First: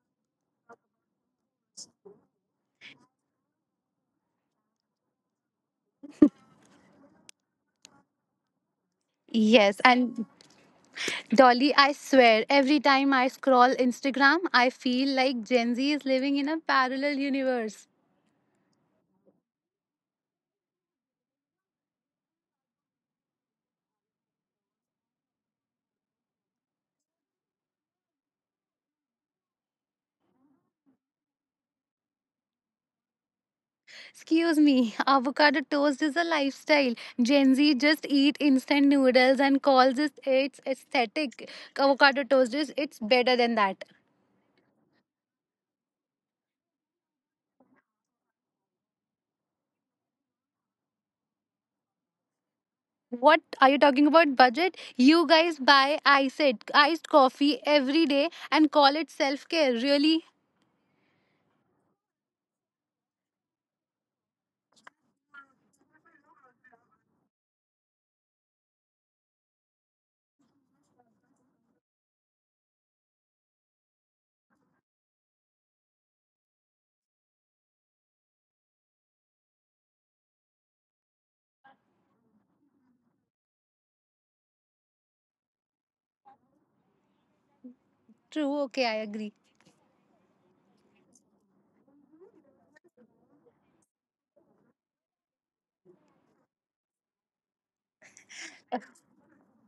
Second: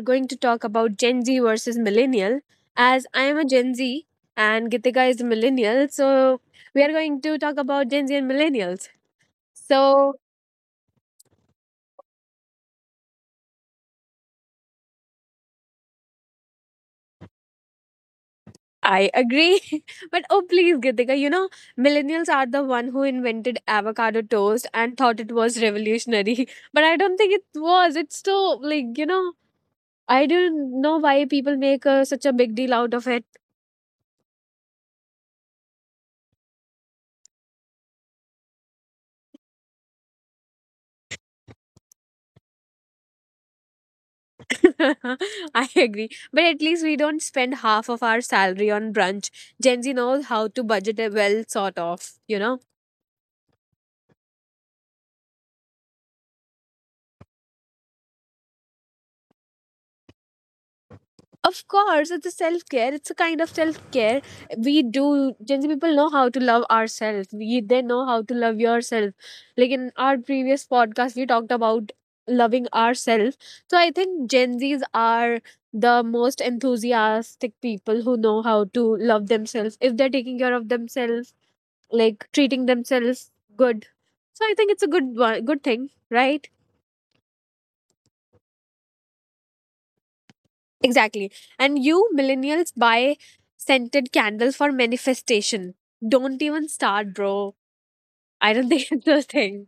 going to talk about Gen Z versus Millennial. As I am a Gen Z and Gitika is a Millennial, so we are going to talk about Gen Z and Millennials. Yes, So and Dolly, I swear, every time I scroll Instagram, I feel like Gen Z is living in a parallel universe. I agree, but oh please, Gitika, Millennials are the one who invented avocado toast and thought it was revolutionary, but I don't think it was. It's so like you know. I don't know why people make such a big deal out of it. Excuse me, avocado toast is a lifestyle. Gen Z just eat instant noodles and calls it its aesthetic. Avocado toast is it's better than that. I agree. But at least we don't spend half of our salary on brunch. Gen Z knows how to budget it well, sort of, you know? What are you talking about budget? You guys buy iced coffee every day and call it self-care. Really? Of course, it's a self care. It's a kind of self care. We do, Gen Z people know how to love ourselves. They know how to love yourself. Like in our previous podcast, we talked about loving ourselves. So I think Gen Zs are the most enthusiastic people who know how to love themselves. If they're taking care of themselves, like treating themselves good. So I think it's a good thing, right? True. Okay, I agree. Exactly. And you millennials buy scented candles for manifestation. Don't even start, bro. I don't think it's a thing.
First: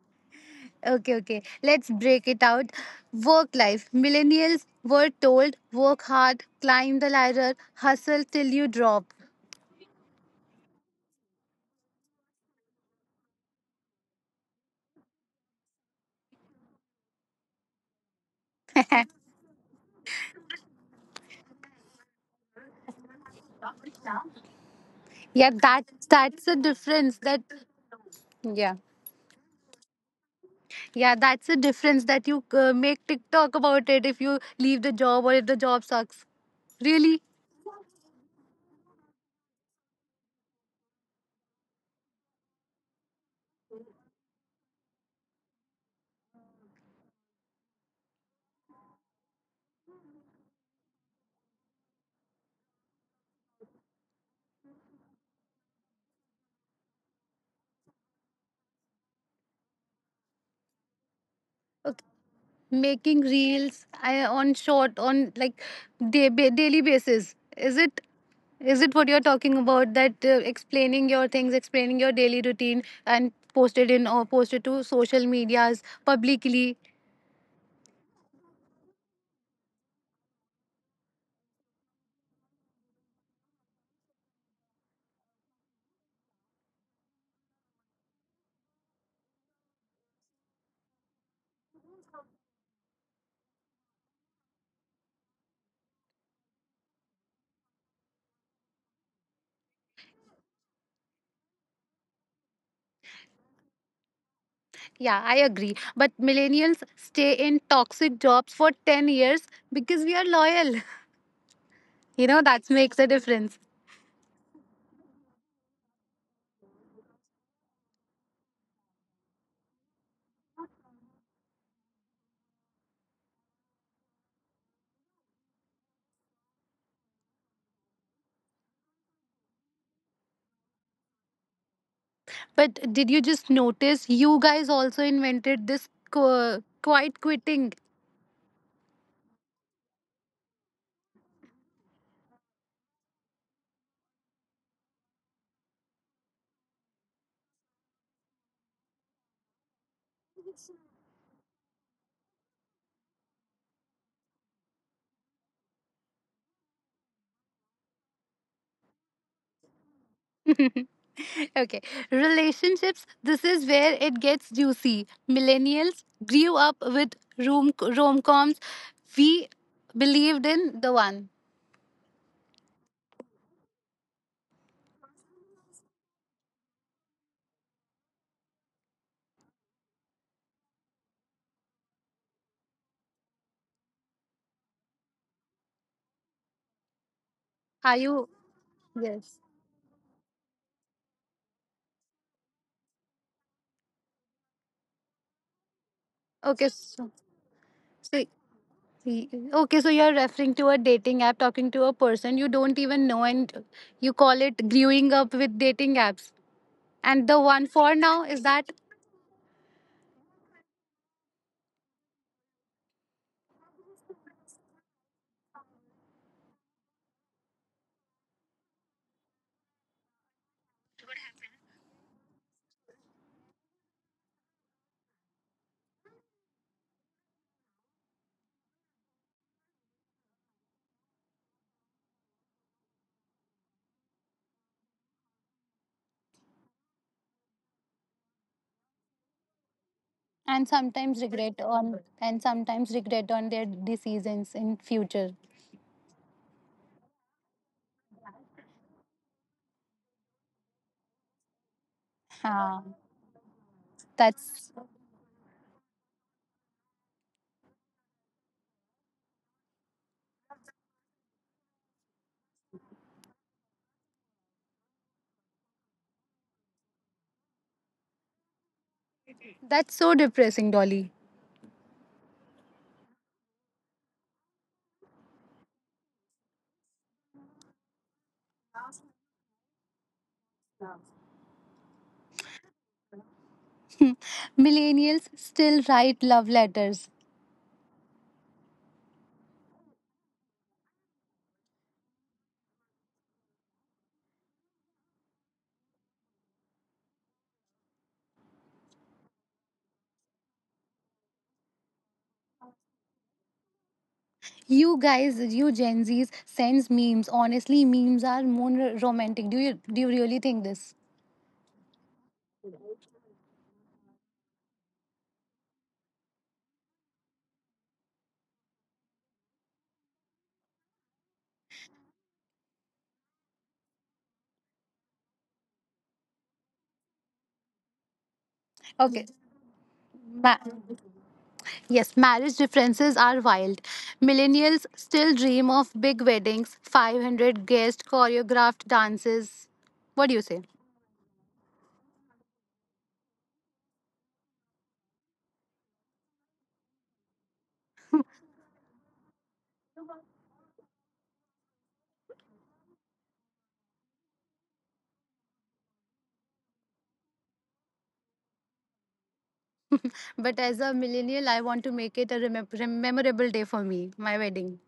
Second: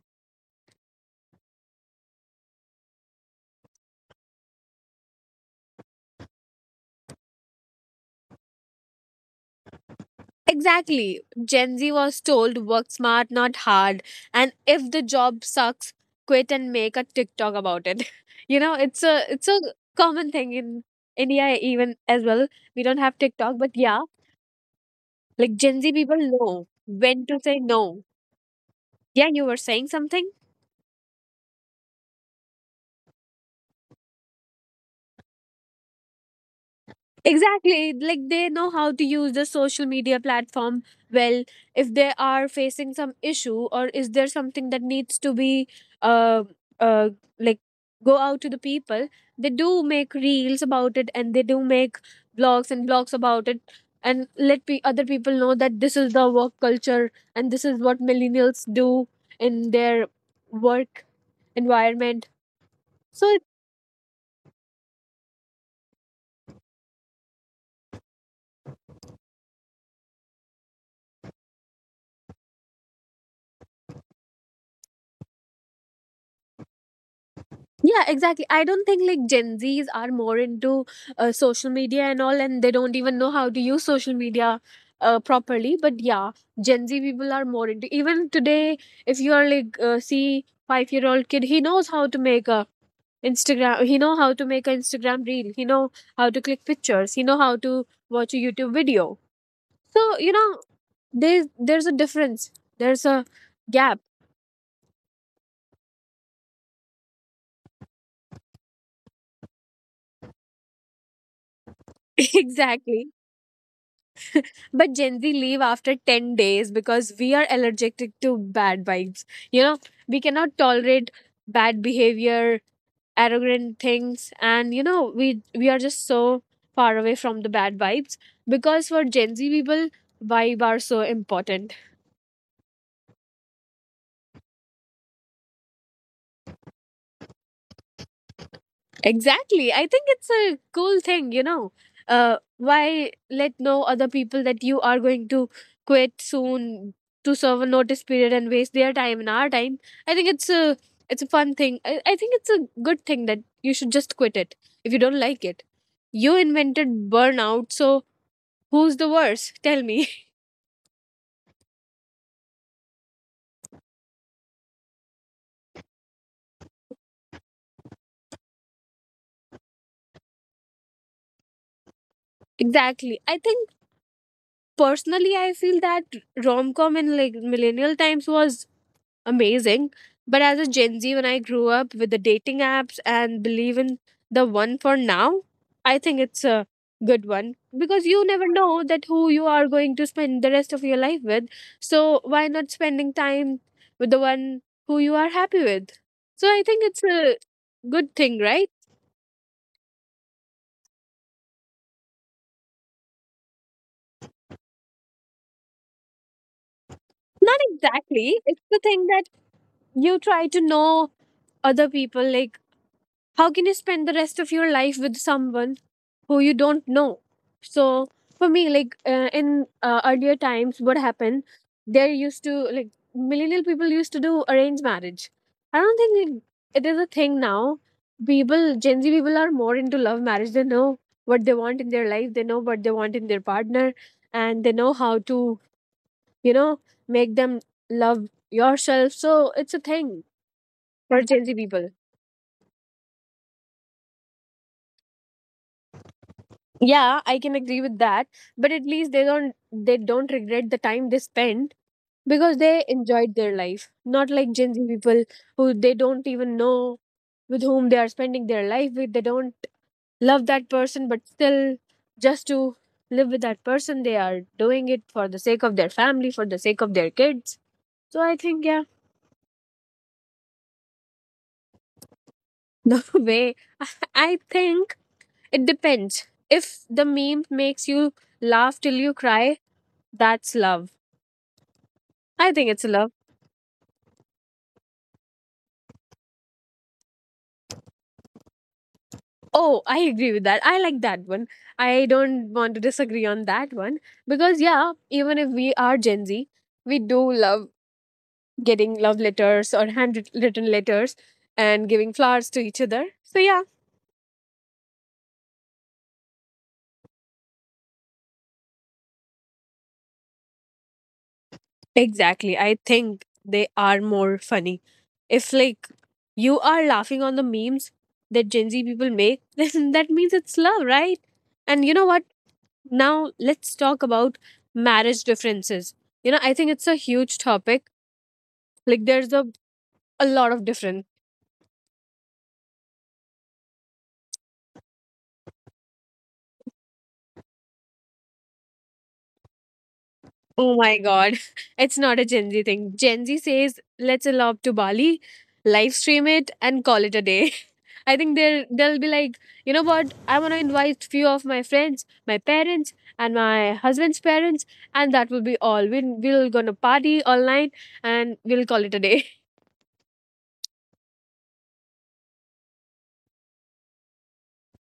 Okay. Let's break it out. Work life. Millennials were told work hard, climb the ladder, hustle till you drop. Exactly. Gen Z was told work smart, not hard. And if the job sucks, quit and make a TikTok about it. It's a common thing in India even as well. We don't have TikTok, but yeah, Yeah, like Gen that Z people that's the know difference when to that say no. yeah. Yeah, you were saying something? Yeah, that's the difference that you make TikTok about it if you leave the job or if the job sucks. Really? Exactly. Like they know how to use the social media platform well. If they are facing some issue or is there something that needs to be uh uh like go out to the people, they do make reels about it and they do make blogs about it and let other people know that this is the work culture and this is what millennials do in their work environment. Making So reels I, on short on like day, daily basis, is it what you're talking about, that explaining your things, explaining your daily routine and posted in or posted to social medias publicly? Yeah, exactly. I don't think like Gen Zs are more into social media and all, and they don't even know how to use social media properly. But yeah, Gen Z people are more into. Even today, if you are like see 5-year-old old kid, he knows how to make a Instagram. He know how to make an Instagram reel. He know how to click pictures. He know how to watch a YouTube video. So you know, there's a difference. There's a gap. Yeah, I agree, but millennials stay in toxic jobs for 10 years because we are loyal. You know, that makes Exactly. a difference. But Gen Z leave after 10 days because we are allergic to bad vibes. You know, we cannot tolerate bad behavior, arrogant things, and you know, we are just so far away from the bad vibes because for Gen Z people, vibe are so important. But did you just notice you guys also invented this quiet quitting? Exactly. I think it's a cool thing, you know. Why let know other people that you are going to quit soon to serve a notice period and waste their time and our time? I think it's a fun thing. I think it's a good thing that you should just quit it if you don't like it. You invented burnout, so who's the worse? Tell me. Okay, relationships. This is where it gets juicy. Millennials grew up with rom coms. We believed in the one. Exactly. I think personally I feel that rom com in like millennial times was amazing. But as a Gen Z, when I grew up with the dating apps and believe in the one for now, I think it's a good one Are because you you? never know that who Yes. you are going to spend the rest of your life with. So why not spending time with the one who you are happy with? So I Okay. think it's So, a good so thing, right? okay. So you're referring to a dating app, talking to a person you don't even know, and you call it growing up with dating apps. And the Not one for now exactly. is It's that, the thing that you try to know other people like how can you spend the rest of your life with someone who you don't know. So for me like in earlier times what happened, there used to like millennial people used to do arranged marriage. I don't think like, it is a thing now. People, Gen Z people are more into love marriage. They know what they want in their life, they know what they want in their partner, and they know how to, you know, make them love yourself, so it's a thing for Gen Z people. And sometimes regret on their decisions in future. Yeah, I can agree with that, but at least they don't, they don't regret the time they spent because they Ah, enjoyed their life, not like that's Gen Z people who they don't even know with whom they are spending their life with. They don't love that person but still just to live with that person they are doing it for the sake of their family, for the sake of their kids. So I think, yeah. That's so depressing, Dolly. No way. I think it depends. If the meme makes you laugh till you cry, that's love. I think it's love. Millennials still write love letters. Oh, I agree with that. I like that one. I don't want to disagree on that one because yeah, even if we are Gen Z, we do love getting love letters or handwritten letters and giving flowers to each other. So yeah, You guys, you Gen Zs, sends memes. Honestly, memes are more romantic. Do you really think this? exactly. I think they are more funny. If like you are laughing on the memes that Gen Z people make, then that means it's love, right? And you know what? Now let's talk about marriage differences. You know, I think it's a huge topic. Like Okay. there's a, a lot Ma- of difference. yes, marriage differences are wild. Millennials still dream of big weddings, 500 guest choreographed dances. What do you say? Oh my god. It's not a Gen Z thing. Gen Z says let's elope to Bali, live stream it and call it a day. I think they'll be like, you know what? I wanna invite few of my friends, my parents and my husband's parents, and that will be all. We'll gonna party all night and we'll call it a day. But as a millennial, I want to make it a memorable day for me, my wedding.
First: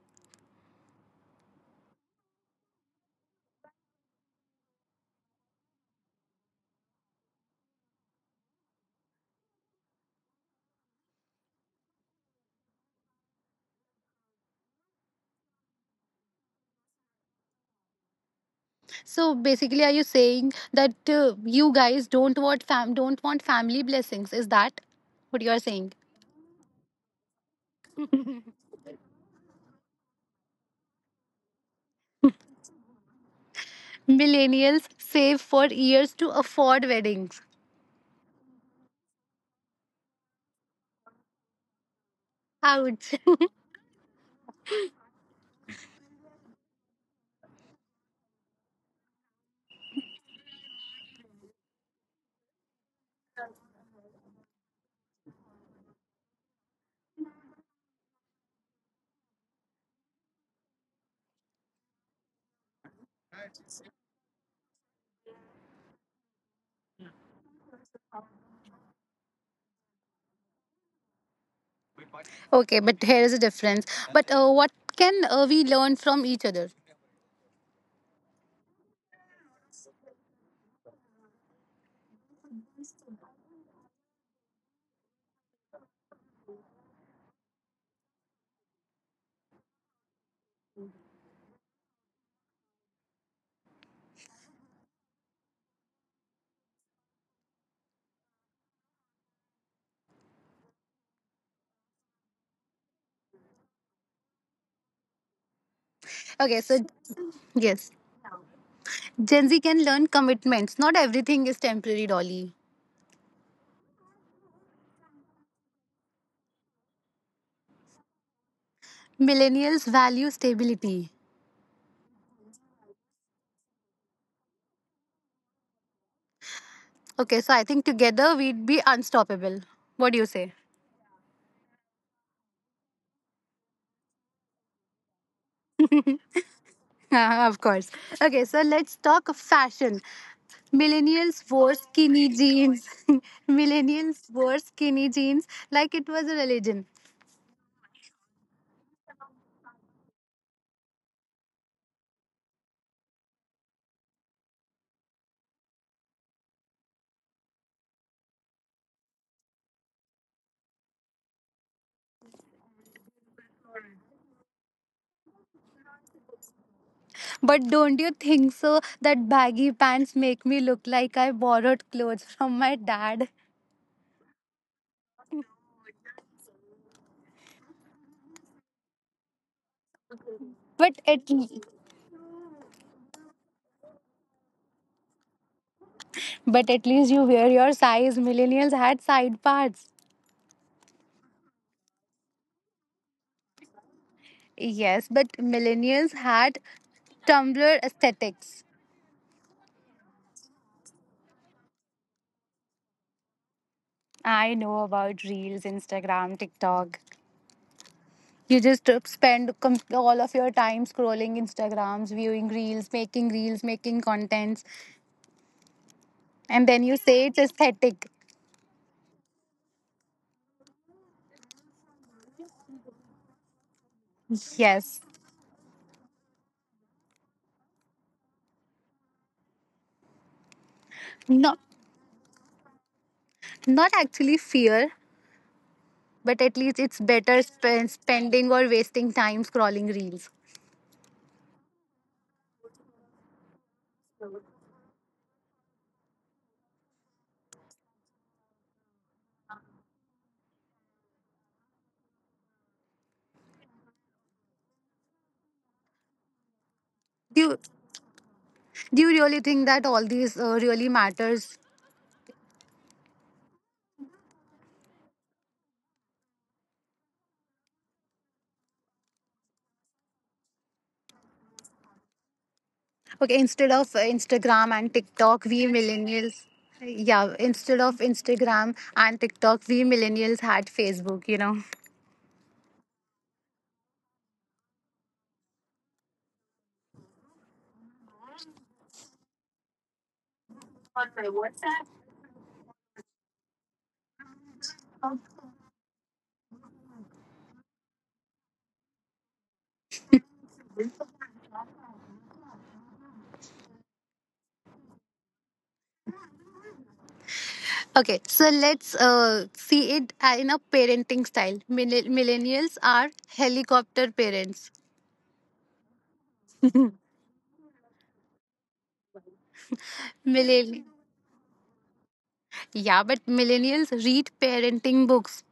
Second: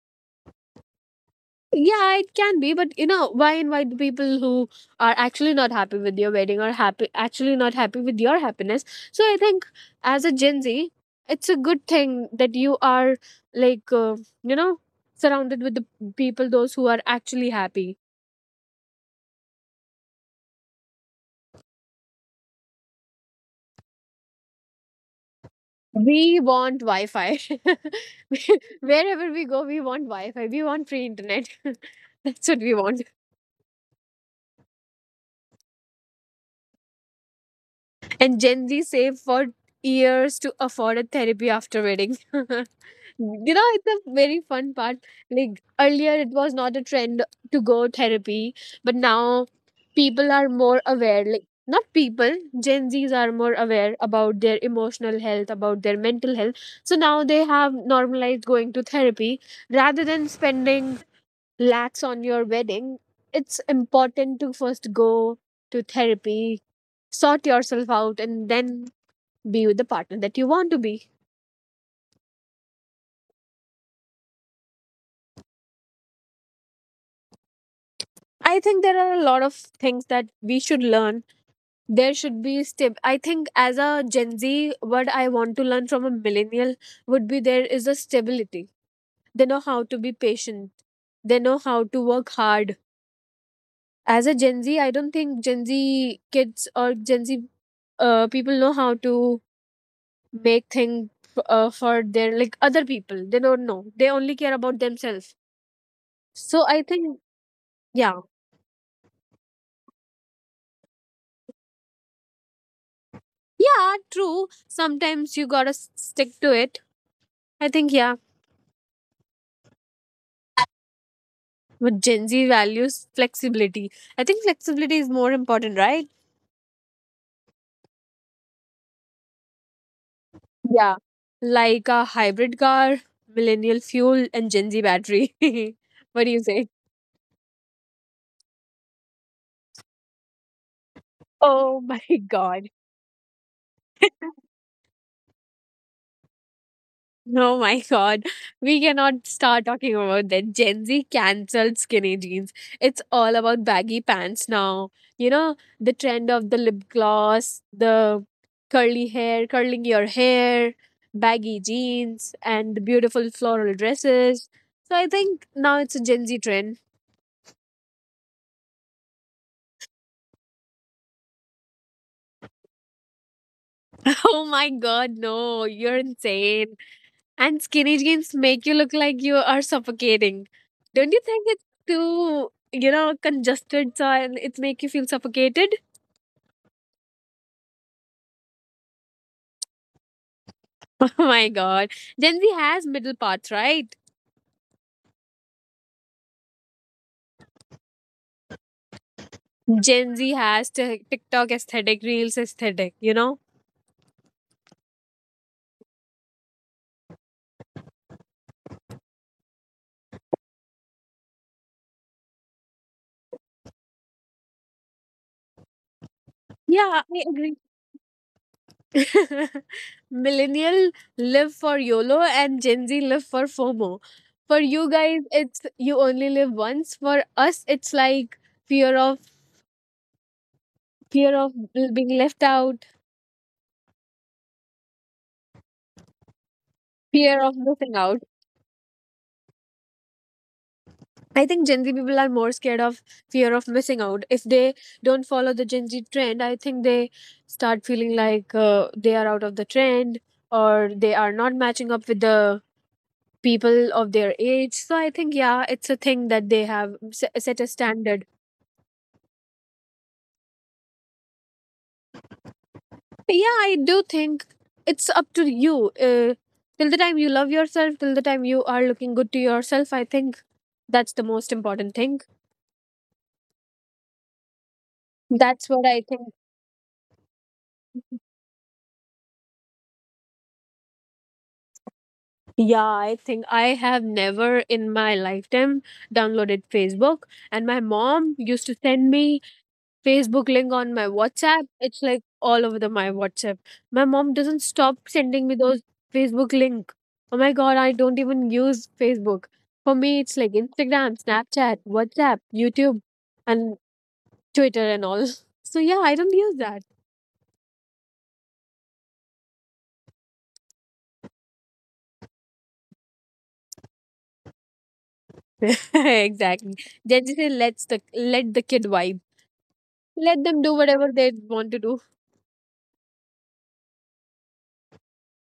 Yeah, it can be, but you know, why invite the people who are actually not happy with your wedding or happy actually not happy with your happiness? So I think as a Gen Z, it's a good thing that you are like you know surrounded with the people those who are actually happy. So basically, are you saying that you guys don't want fam, don't want family blessings? Is that what you are saying? We want Wi-Fi. Wherever we go, we want Wi-Fi. We want free internet. That's what we want. Millennials save for years to afford weddings. And Gen Z save for years to afford a therapy after wedding. You Ouch. know, it's a very fun part. Like earlier, it was not a trend to go therapy, but now people are more aware. Like not people, Gen Zs are more aware about their emotional health, about their mental health. So now they have normalized going to therapy rather than spending lax on your wedding, it's important to first go to therapy, sort yourself out, and then be with the partner that you want to be. Okay, but here is a difference. But what can we learn from each other? I think there are a lot of things that we should learn. There should be stab- I think as a Gen Z, what I want to learn from a millennial would be there is a stability. They know how to be patient. They know how to work hard. As a Gen Z, I don't think Gen Z kids or Gen Z people know how to make things for their like other people. They don't know, they only care about themselves, Okay, so I so think yes, yeah. Gen Z can learn commitments. Not everything is temporary, Dolly. Yeah, true, sometimes you gotta stick to it. I think yeah. Millennials value stability. But Gen Z values flexibility. I think flexibility is more important, right? Okay, so I think together we'd be unstoppable. What do you say? Yeah, like a hybrid car, millennial fuel and Gen Z battery. What do you say? Of course. Okay, so let's talk of fashion. Millennials wore Oh my skinny god. jeans. Millennials wore skinny jeans like it was a religion. Oh my god, we cannot start talking about that. Gen Z cancelled skinny jeans. It's all about baggy pants now. You know, the trend of the lip gloss, the curling your hair, baggy jeans, and the beautiful floral dresses. So I think now it's a Gen Z trend. But don't you think so that baggy pants make me look like I borrowed clothes from my dad? Oh my god, no, you're insane. And skinny jeans make you look like you are suffocating. But Don't you at think it's too, you know, congested so and it make you feel suffocated? but at least you wear your size. Millennials had side parts. Oh my god. Gen Z has middle path, right? Yes, but millennials had Tumblr aesthetics. Gen Z has TikTok aesthetic, Reels aesthetic, you know? I know about Reels, Instagram, TikTok. You just spend all of your time scrolling Instagrams, viewing reels, making contents, and then you Yeah, I say it's agree. aesthetic. Millennial live for YOLO and Gen Z live for FOMO. For you Yes, guys, it's you only live once. For us, it's like fear of fear of not being left out, not actually fear, but at least it's fear better of missing out. spending or wasting time scrolling reels. I think Gen Z people are more scared of fear of missing out. If they don't follow the Gen Z trend, I think they start feeling like they are out of the trend or they are not matching up with the people of their age. So I think, yeah, it's a thing that they have Do you, set a standard. do you really think that all these really matters? Yeah, I do think it's up to you, till the time you love yourself, till the time you are looking good to yourself, I think that's the most important thing. Okay, instead of Instagram and TikTok, we That's what I think. millennials. Yeah, instead of Instagram and TikTok, we millennials had Facebook. You know. Yeah, I think I have never in my lifetime downloaded Facebook, and my mom used to send me Facebook link on my WhatsApp. It's like all over the my WhatsApp. My mom doesn't stop sending me those Facebook link. Oh my god, I don't even use Facebook. For me, it's like Instagram, Snapchat, WhatsApp, YouTube, and Twitter and all. So yeah, I don't use that. Okay, so let's see it in a parenting style. Millennials are helicopter parents. Exactly. Gen Z say let the kid vibe. Let them do Millen- whatever they want to do. yeah, but millennials read parenting books.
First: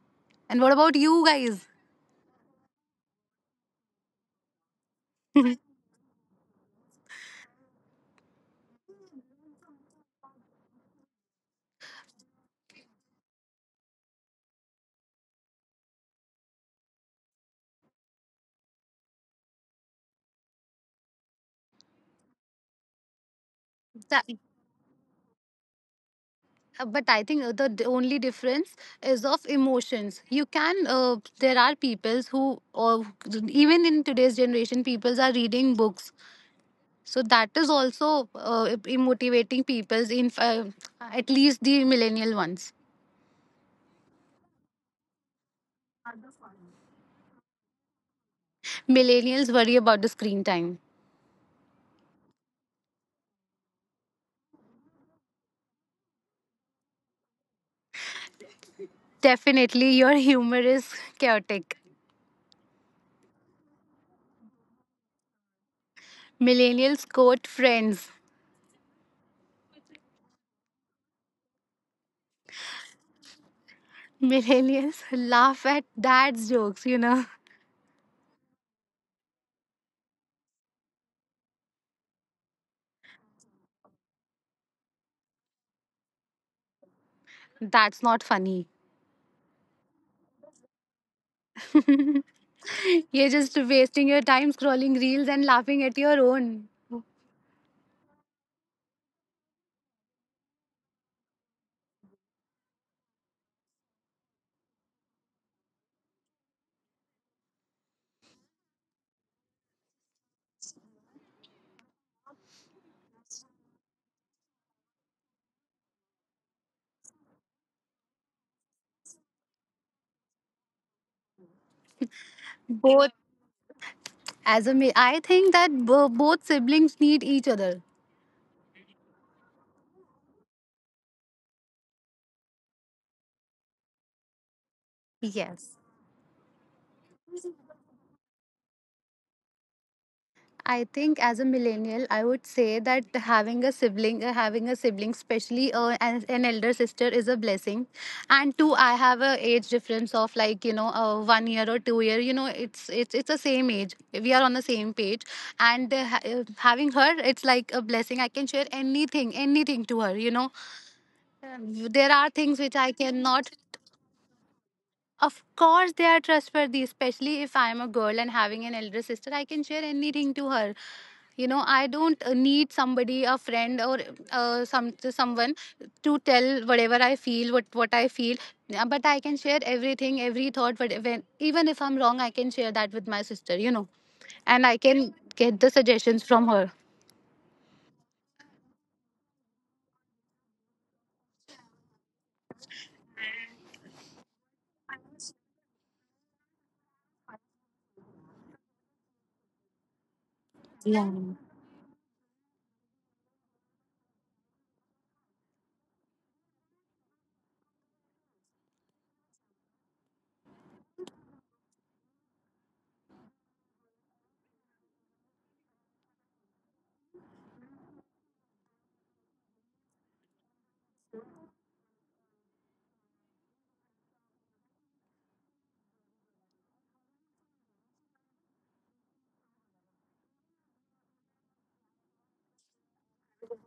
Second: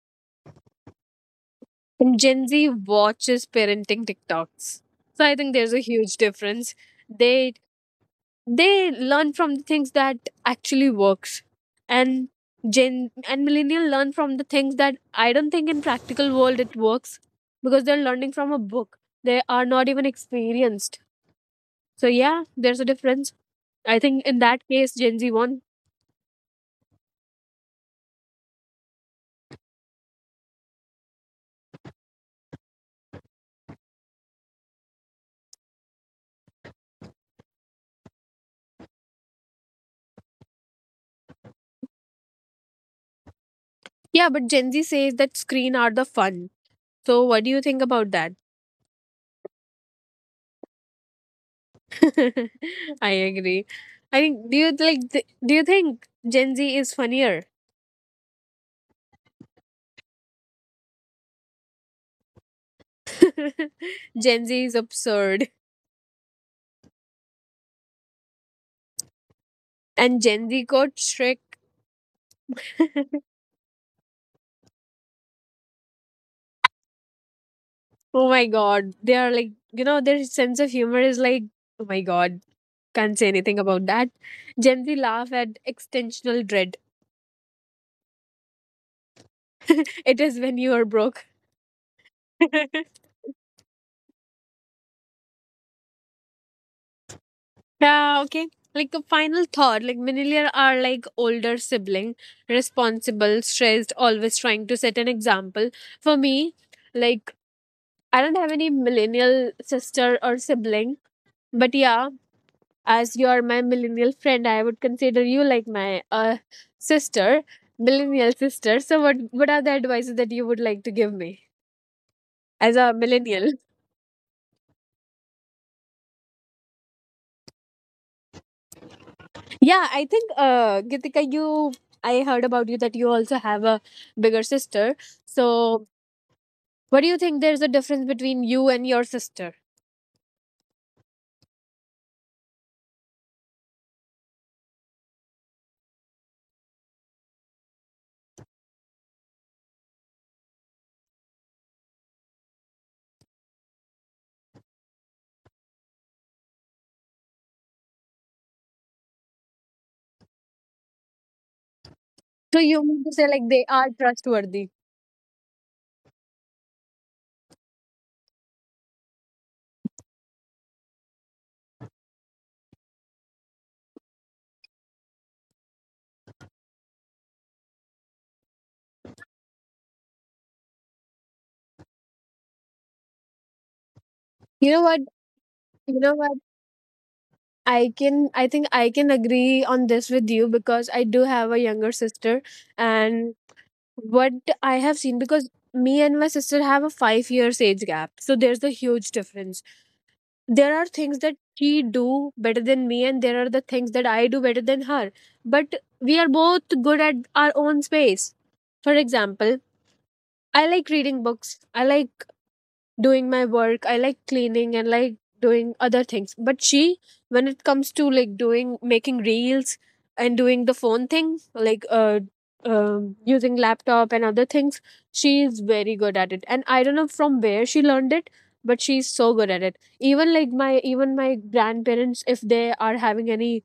And what about you guys? And Gen Z watches parenting TikToks. So I think there's a huge difference. They they learn from the things that actually works, and gen and millennial learn from the things that I don't think in practical world it works, because they're learning from a book, they are not even experienced. So yeah, there's a difference. I think That, in that case Gen Z won. But I think the only difference is of emotions. You can, there are peoples who, or even in today's generation, peoples are reading books. So that is also motivating peoples in at least the millennial ones. Yeah, but Gen Z says that screen are the fun, so what do you think about that? Millennials worry about the screen time. I agree. I think do you like do you think Gen Z is funnier? Definitely, your humor is chaotic. Gen Z is absurd. Millennials quote friends. And Gen Z quote Shrek. Millennials laugh at dad's jokes, you know. Oh my god. They are like, you know, their sense of humor is like, oh my god, can't say anything about that. Gen Z laugh at extensional dread. That's not funny. It is when you are broke. You're just wasting your time scrolling reels and laughing at your own. Yeah, okay. Like a final thought, like millennials are like older sibling, responsible, stressed, always trying to set an example. For me, like, I don't have any millennial sister or sibling, but yeah, as you are my millennial friend, I would consider you like my sister, millennial sister. So, what are the advices that you would like to give me as a Both. millennial? As a, I think that both siblings need each other. Yeah, I think Gitika, you, I heard about you that you also have a bigger sister. Yes. So, what do you think? There's a difference between you and your sister. I think as a millennial, I would say that having a sibling, especially an elder sister, is a blessing. And two, I have a age difference of like, you know, 1 year or 2 year. You know, it's the same age. We are on the same page, and having her, it's like a blessing. I can share anything, anything to her. You know, um, there are things So which you I mean to say like cannot. they are trustworthy? Of course, they are trustworthy, especially if I am a girl and having an elder sister. I can share anything to her. You know, I don't need somebody, a friend, or some someone to tell whatever I feel, what I feel. Yeah, but I can share everything, every thought. But when, even if I'm wrong, I can share that with my sister. You know, and You I know what? can get the You know suggestions what? from her. I think I can agree on this with you because I do have a younger sister, and what I have seen, because me and my sister have a 5 years age gap. So there's a huge difference. There are Yeah. things that she do better than me, and there are the things that I do better than her. But we are both good at our own space. For example, I like reading books. I like doing my work, I like cleaning and like doing other things. But she, when it comes to like doing making reels and doing the phone thing, like using laptop and other things, she is very good at it, and I don't know from where she learned it, but she's so good at it. Even like my, even my grandparents, if they are having any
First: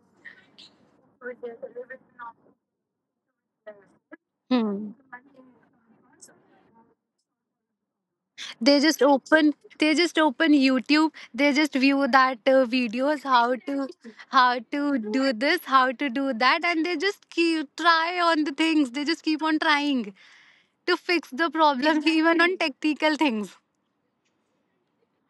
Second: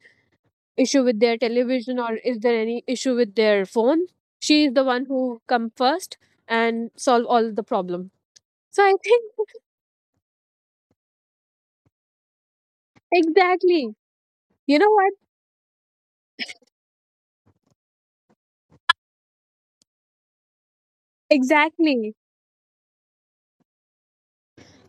issue with their television or is there any issue with their phone, she is the Hmm. one who come first and solve all the problem. they So I just think, open they just open YouTube. They just view that videos, exactly. how to You know what? do this, how to do that, and they just keep try on the things. They just keep on trying to fix the problem. Even Exactly. on technical things.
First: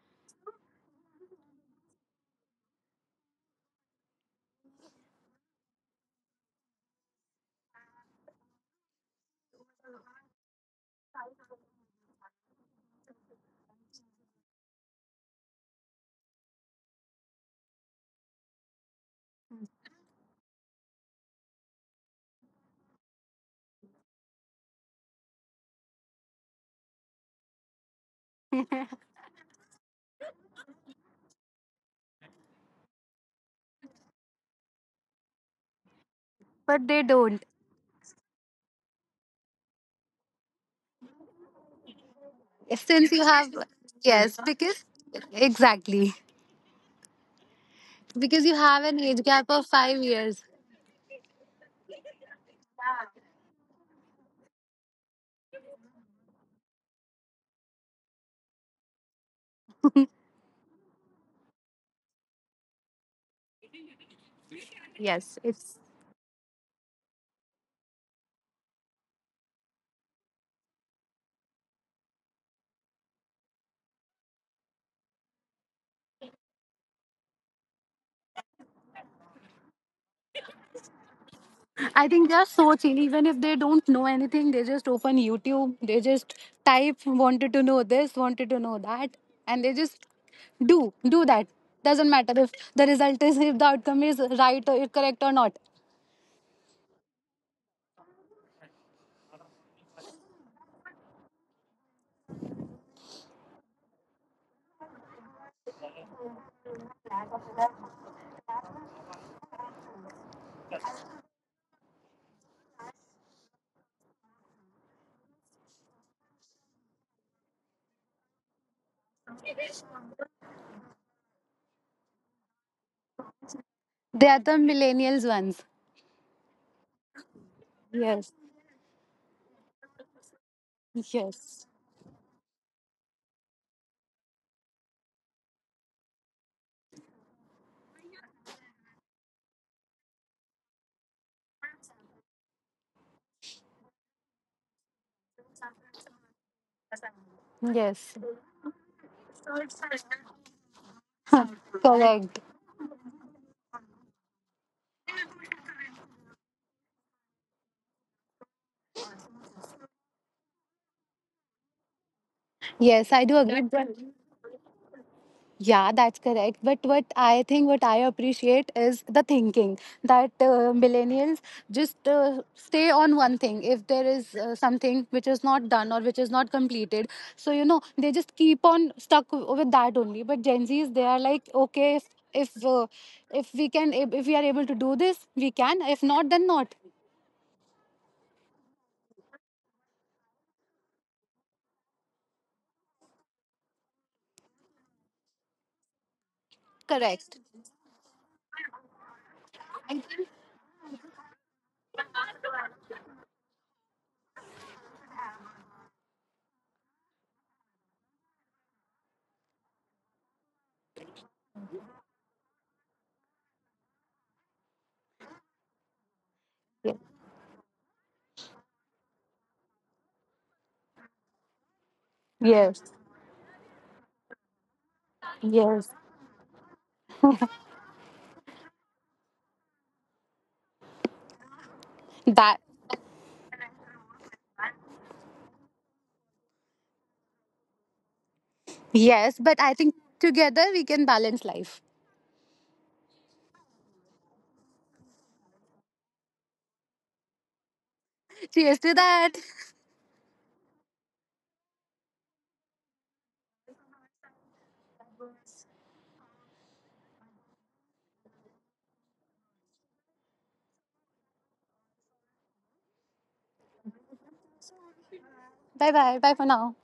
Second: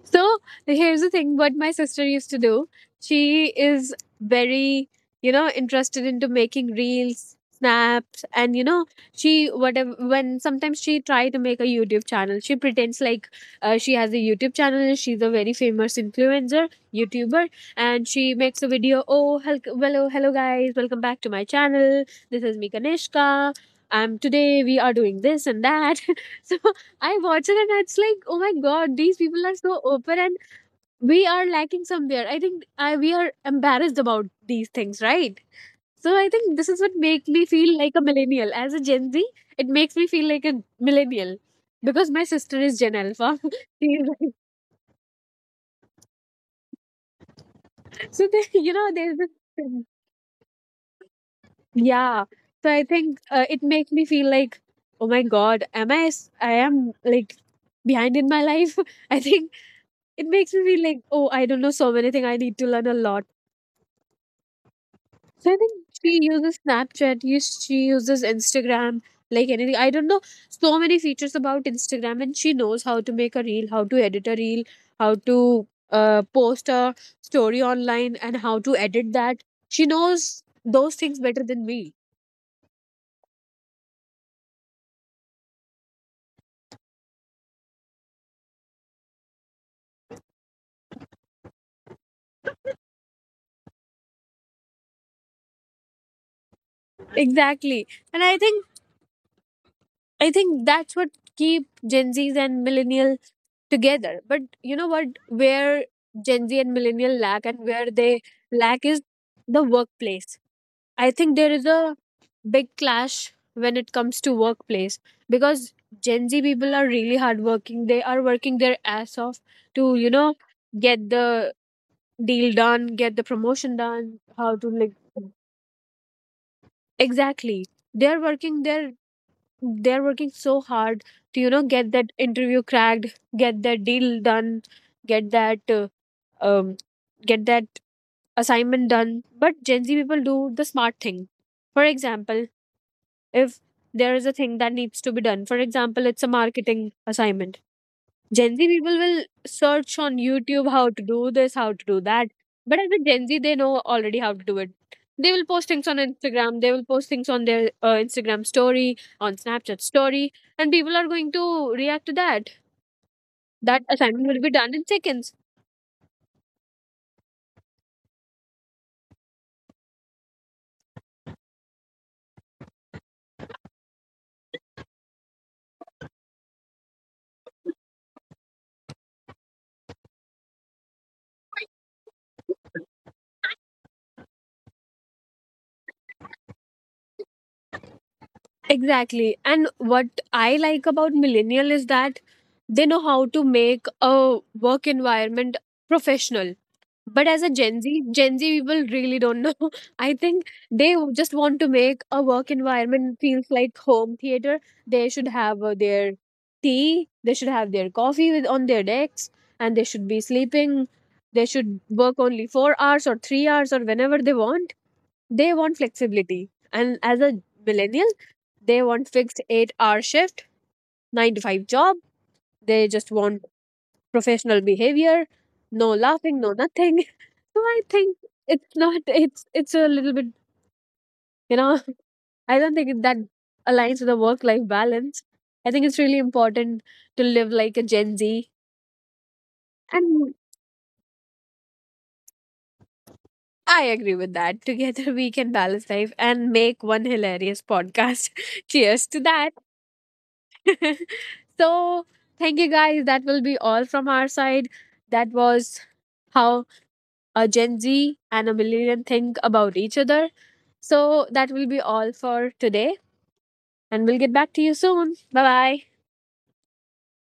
So here's the thing what my sister used to do. She is very, you know, interested into making reels, snaps, and you know, she whatever when sometimes she try to make a YouTube channel. She pretends like she has a YouTube channel. She's a very famous influencer, YouTuber, and she makes a video. Oh, hello, hello guys, welcome back to my channel. This is me, Kanishka. Today we are doing this and that. So I watch it and it's like, oh my god, these people are so open, and we are lacking somewhere. I think I we are embarrassed about these things, right? But So they I think don't, this is what makes me feel like a millennial. As a Gen Z, it makes me feel like a millennial because my since you sister have, is Gen Alpha. yes, because She's like, exactly, because you have an so age they, gap you of know, 5 there's this, years. yeah. So I think it makes me feel like, oh my god, am I? I am like behind in my life. I think it makes me feel like, oh, I don't know so many things. I need to learn a lot. Yes, So I think it's. she uses Snapchat, yes, she uses Instagram, like anything. I don't know so many features about Instagram, and she knows how to make a reel, how to edit a reel, how to post a story online, and how to edit that. She knows those things better than me. I think they are so chill. Even if they don't know anything, they just open YouTube. They just type wanted to know this, wanted to know that, and they just do that. Doesn't matter if the result is, if the outcome is right or correct or not. Exactly, and I think that's what keep Gen Zs and millennial together. But you know what? Where Gen Z and millennial lack, and where they lack is the workplace. I think there is a big clash when it comes to workplace, because Gen Z people are really hardworking. They are working their ass off to, you know, get the deal done, get the promotion done, how They to are like, the millennials ones. exactly. They're working Yes. their they're working so hard to, you know, get that Yes. interview cracked, get that deal done, get that uh, um get that assignment done. But Gen Z people do the smart thing. For example, if there is a thing that needs to be done. For example, it's a marketing assignment. Gen Yes. Z people will search on YouTube how to do this, how to do that. But Correct. as a Gen Z, they know already how to do it. They will post things on Instagram, they will post things on their Instagram story, on Snapchat story, and people are going to react to that. Yes, I do That agree. assignment But will be done in seconds. yeah, that's correct. But what I think, what I appreciate is the thinking that millennials just stay on one thing. If there is something which is not done or which is not completed, so you know, they just keep on stuck with that only. But Gen Zs, they are like, okay, if if uh, if we can, if we are able to do this, we can. If not, then not. Exactly. And what I like about millennial is that they know how to make a work environment professional. But as a Gen Correct. Z, Gen Z people really don't know. I I think think they just want to make a work environment feels like home theater. They should have their tea, they should have their coffee with on their decks, and they should be sleeping. They should work only 4 hours or 3 hours or whenever they want. They want flexibility. And as a millennial, they want fixed 8 hour shift, 9 to 5 job. They just want professional behavior, no laughing, no nothing. So I think it's not it's it's a little bit, you know, I don't think that it- that aligns with the work life balance. I think it's really important to live like a Gen Z. yes, but And I think together we can balance life. I agree with that. Together we can balance life and make one hilarious podcast. Cheers Cheers to to that. that. So thank you guys. That will be all from our side. That was how a Gen Z and a millennial think about each other. So that will be all for today. And we'll get back to you soon. Bye bye. Bye bye. Bye for now.